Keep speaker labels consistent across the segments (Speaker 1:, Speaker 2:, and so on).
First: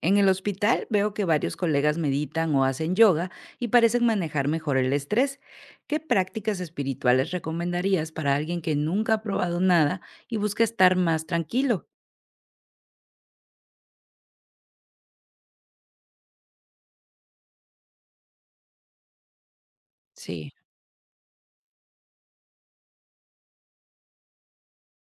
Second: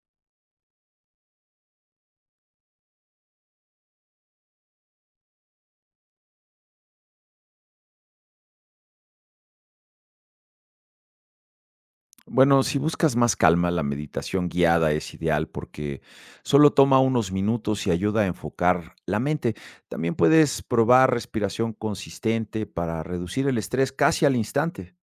Speaker 1: En el hospital veo que varios colegas meditan o hacen yoga y parecen manejar mejor el estrés. ¿Qué prácticas espirituales recomendarías para alguien que nunca ha probado nada y busca estar más tranquilo?
Speaker 2: Bueno, si buscas más calma, la meditación guiada es ideal porque solo toma unos minutos y ayuda a enfocar la mente. También
Speaker 1: Sí.
Speaker 2: puedes probar respiración consistente para reducir el estrés casi al instante.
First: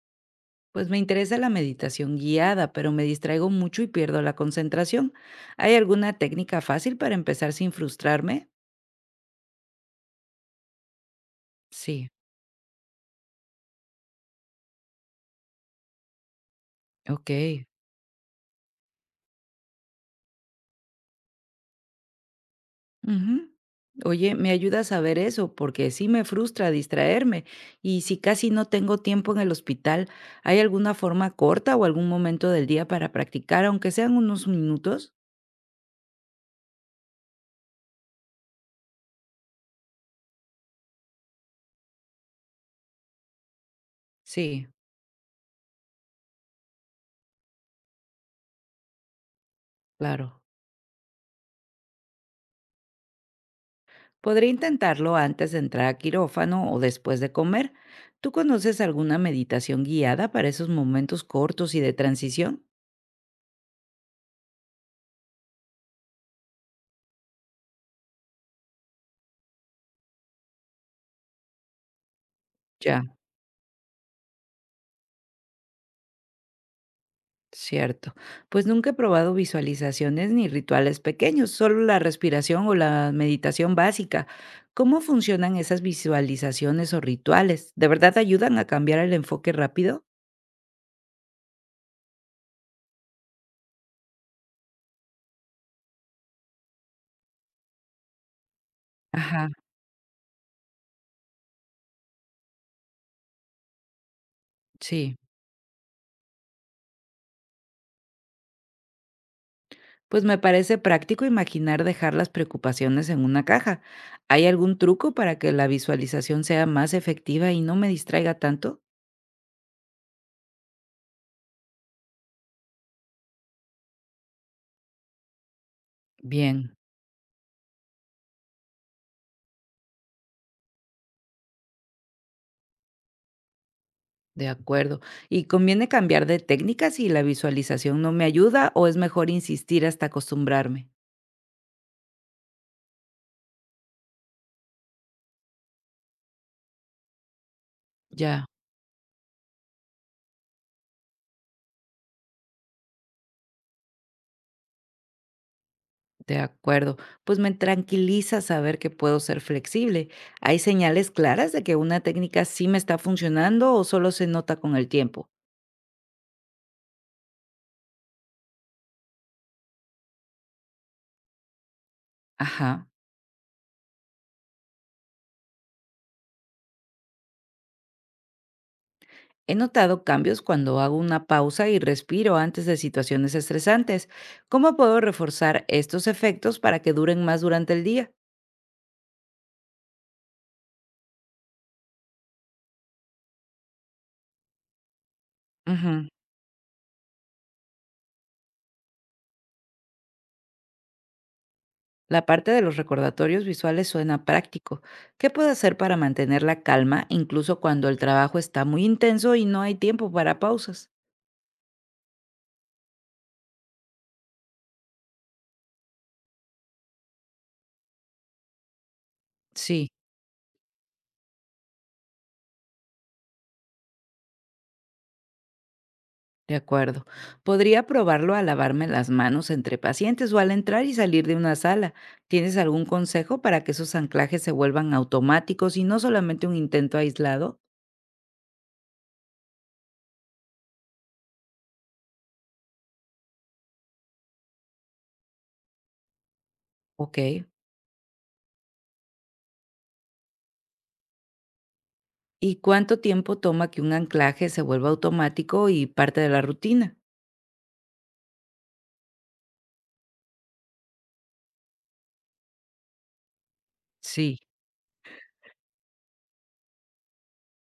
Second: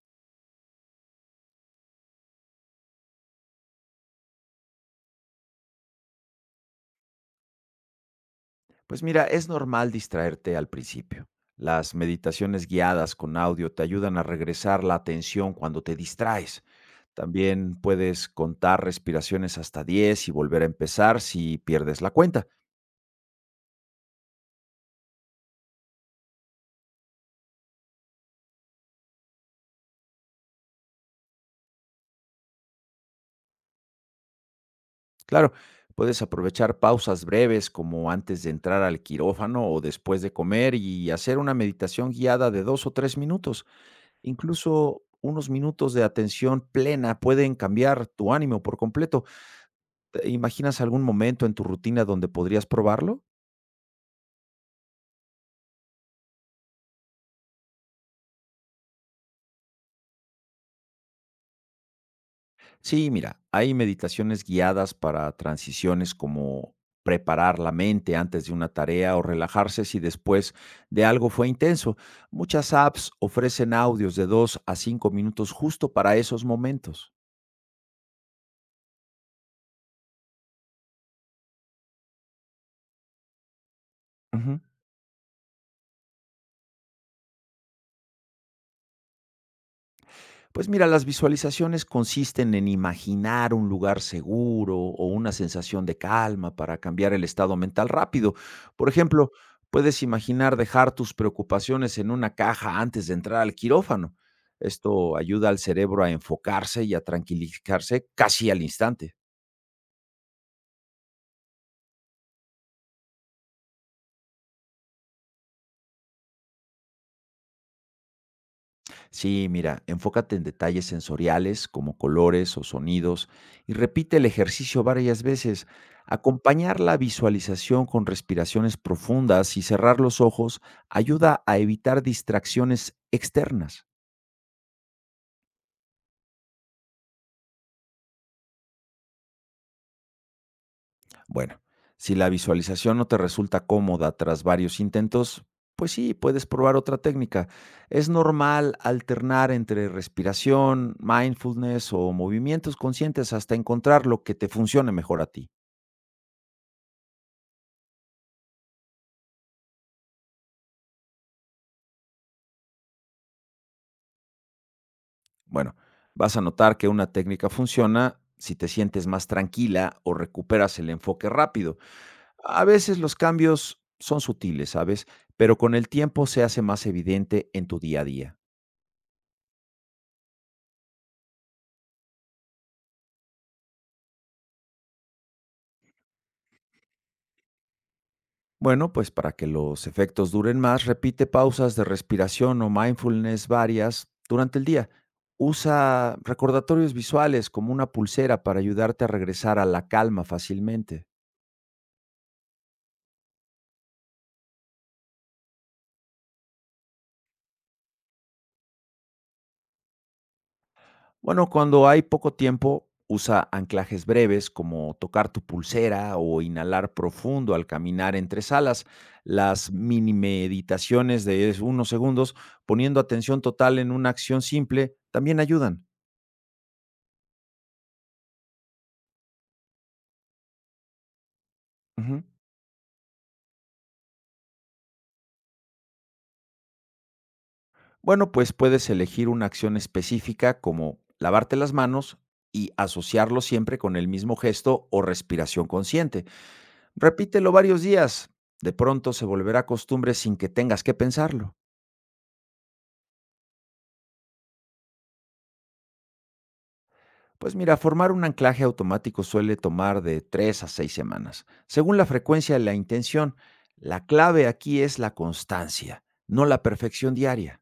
Speaker 1: Pues me interesa la meditación guiada, pero me distraigo mucho y pierdo la concentración. ¿Hay alguna técnica fácil para empezar sin frustrarme?
Speaker 2: Pues mira, es normal distraerte al principio. Las
Speaker 1: Sí,
Speaker 2: meditaciones guiadas con audio te ayudan a regresar la atención cuando te distraes.
Speaker 1: ok.
Speaker 2: También puedes contar respiraciones hasta 10 y volver a empezar si pierdes la cuenta.
Speaker 1: Ujú. Oye, me ayuda a saber eso, porque sí me frustra distraerme. Y si casi no tengo tiempo en el hospital, ¿hay alguna forma corta o algún momento del día para practicar, aunque sean unos minutos?
Speaker 2: Claro, puedes aprovechar pausas breves como antes de entrar al quirófano o después de comer y hacer una meditación guiada de 2 o 3 minutos.
Speaker 1: Sí,
Speaker 2: Incluso unos minutos de atención plena pueden cambiar tu ánimo por completo. ¿Te
Speaker 1: claro.
Speaker 2: imaginas algún momento en tu rutina donde podrías probarlo?
Speaker 1: Podría intentarlo antes de entrar a quirófano o después de comer. ¿Tú conoces alguna meditación guiada para esos momentos cortos y de transición?
Speaker 2: Sí, mira, hay meditaciones guiadas para transiciones como preparar la mente antes de una tarea o relajarse si después de algo fue intenso. Muchas
Speaker 1: Ya.
Speaker 2: apps ofrecen audios de 2 a 5 minutos justo para esos momentos.
Speaker 1: Cierto. Pues nunca he probado visualizaciones ni rituales pequeños, solo la respiración o la meditación básica.
Speaker 2: Ujú.
Speaker 1: ¿Cómo funcionan esas visualizaciones o rituales? ¿De verdad ayudan a cambiar el enfoque rápido?
Speaker 2: Pues mira, las visualizaciones consisten en imaginar un lugar seguro o una sensación de calma para cambiar el estado mental rápido. Por ejemplo,
Speaker 1: Ajá,
Speaker 2: puedes imaginar dejar tus preocupaciones en una caja antes de entrar al quirófano.
Speaker 1: sí.
Speaker 2: Esto ayuda al cerebro a enfocarse y a tranquilizarse casi al instante.
Speaker 1: Pues me parece práctico imaginar dejar las preocupaciones en una caja. ¿Hay algún truco para que la visualización sea más efectiva y no me distraiga tanto?
Speaker 2: Sí, mira, enfócate en detalles sensoriales como colores o sonidos y repite el ejercicio varias veces.
Speaker 1: Bien.
Speaker 2: Acompañar la visualización con respiraciones profundas y cerrar los ojos ayuda a evitar distracciones externas.
Speaker 1: De acuerdo. ¿Y conviene cambiar de técnica si la visualización no me ayuda o es mejor insistir hasta acostumbrarme?
Speaker 2: Bueno, si la visualización no te resulta cómoda tras varios intentos, pues sí, puedes probar otra técnica. Es
Speaker 1: Ya,
Speaker 2: normal alternar entre respiración, mindfulness o movimientos conscientes hasta encontrar lo que te funcione mejor a ti.
Speaker 1: de acuerdo. Pues me tranquiliza saber que puedo ser flexible. ¿Hay señales claras de que una técnica sí me está funcionando o solo se nota con el tiempo?
Speaker 2: Bueno, vas a notar que una técnica funciona si te sientes más tranquila o recuperas el enfoque rápido. A
Speaker 1: Ajá.
Speaker 2: veces los cambios son sutiles, ¿sabes? Pero con el tiempo se hace más evidente en tu día a día.
Speaker 1: He notado cambios cuando hago una pausa y respiro antes de situaciones estresantes. ¿Cómo puedo reforzar estos efectos para que duren más durante el día?
Speaker 2: Bueno, pues para que los efectos duren más, repite pausas de respiración o mindfulness varias durante el día.
Speaker 1: Ujú.
Speaker 2: Usa recordatorios visuales como una pulsera para ayudarte a regresar a la calma fácilmente.
Speaker 1: La parte de los recordatorios visuales suena práctico. ¿Qué puedo hacer para mantener la calma incluso cuando el trabajo está muy intenso y no hay tiempo para pausas?
Speaker 2: Bueno, cuando hay poco tiempo, usa anclajes breves como tocar tu pulsera o inhalar profundo al caminar entre salas, las
Speaker 1: Sí,
Speaker 2: mini meditaciones de unos segundos, poniendo atención total en una acción simple, también ayudan.
Speaker 1: de acuerdo. Podría probarlo a lavarme las manos entre pacientes o al entrar y salir de una sala.
Speaker 2: Ujú.
Speaker 1: ¿Tienes algún consejo para que esos anclajes se vuelvan automáticos y no solamente un intento aislado?
Speaker 2: Bueno, pues puedes elegir una acción específica como lavarte las manos y asociarlo siempre con el mismo gesto o respiración consciente.
Speaker 1: Ok.
Speaker 2: Repítelo varios días. De pronto se volverá costumbre sin que tengas que pensarlo.
Speaker 1: ¿Y cuánto tiempo toma que un anclaje se vuelva automático y parte de la rutina?
Speaker 2: Pues mira, formar un anclaje automático suele tomar de 3 a 6 semanas, según la frecuencia y la intención. La
Speaker 1: Sí,
Speaker 2: clave aquí es la constancia, no la perfección diaria.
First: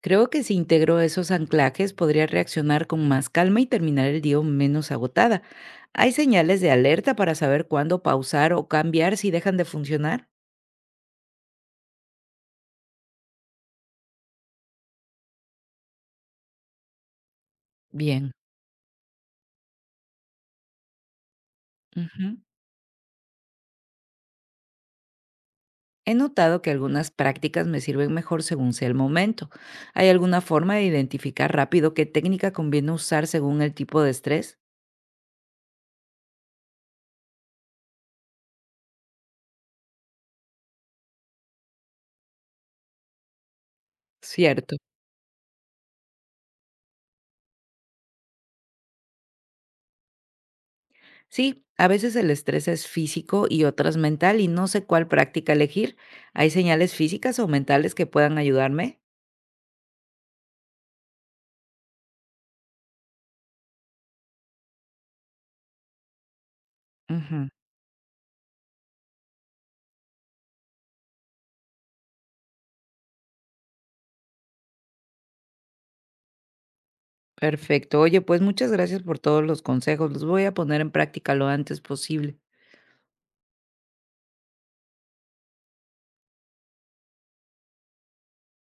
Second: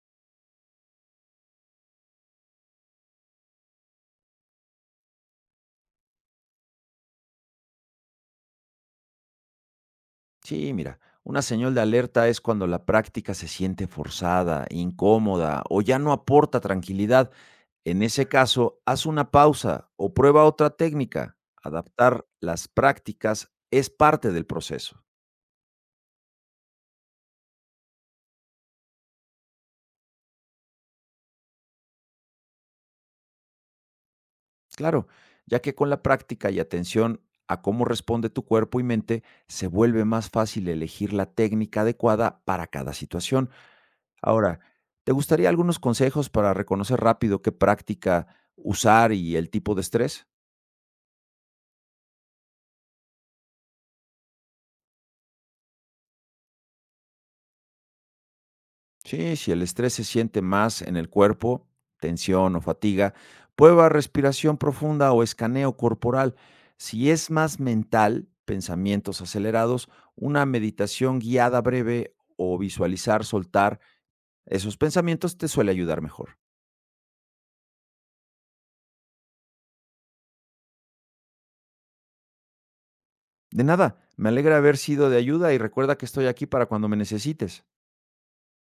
Speaker 1: creo que si integro esos anclajes podría reaccionar con más calma y terminar el día menos agotada. ¿Hay señales de alerta para saber cuándo pausar o cambiar si dejan de funcionar?
Speaker 2: Sí, mira, una señal de alerta es cuando la práctica se siente forzada, incómoda o ya no aporta tranquilidad. En ese
Speaker 1: Bien.
Speaker 2: caso, haz una pausa o prueba otra técnica. Adaptar
Speaker 1: Ujú.
Speaker 2: las prácticas es parte del proceso.
Speaker 1: He notado que algunas prácticas me sirven mejor según sea el momento. ¿Hay alguna forma de identificar rápido qué técnica conviene usar según el tipo de estrés?
Speaker 2: Claro, ya que con la práctica y atención a cómo responde tu cuerpo y mente, se vuelve más fácil elegir la técnica adecuada para cada situación. Ahora,
Speaker 1: Cierto.
Speaker 2: ¿te gustaría algunos consejos para reconocer rápido qué práctica usar y el tipo de estrés?
Speaker 1: Sí, a veces el estrés es físico y otras mental y no sé cuál práctica elegir. ¿Hay señales físicas o mentales que puedan ayudarme?
Speaker 2: Sí, si el estrés se siente más en el cuerpo, tensión o fatiga, prueba respiración profunda o escaneo corporal. Si es
Speaker 1: Ujú.
Speaker 2: más mental, pensamientos acelerados, una meditación guiada breve o visualizar, soltar esos pensamientos te suele ayudar mejor.
Speaker 1: Perfecto. Oye, pues muchas gracias por todos los consejos. Los voy a poner en práctica lo antes posible.
Speaker 2: De nada, me alegra haber sido de ayuda y recuerda que estoy aquí para cuando me necesites.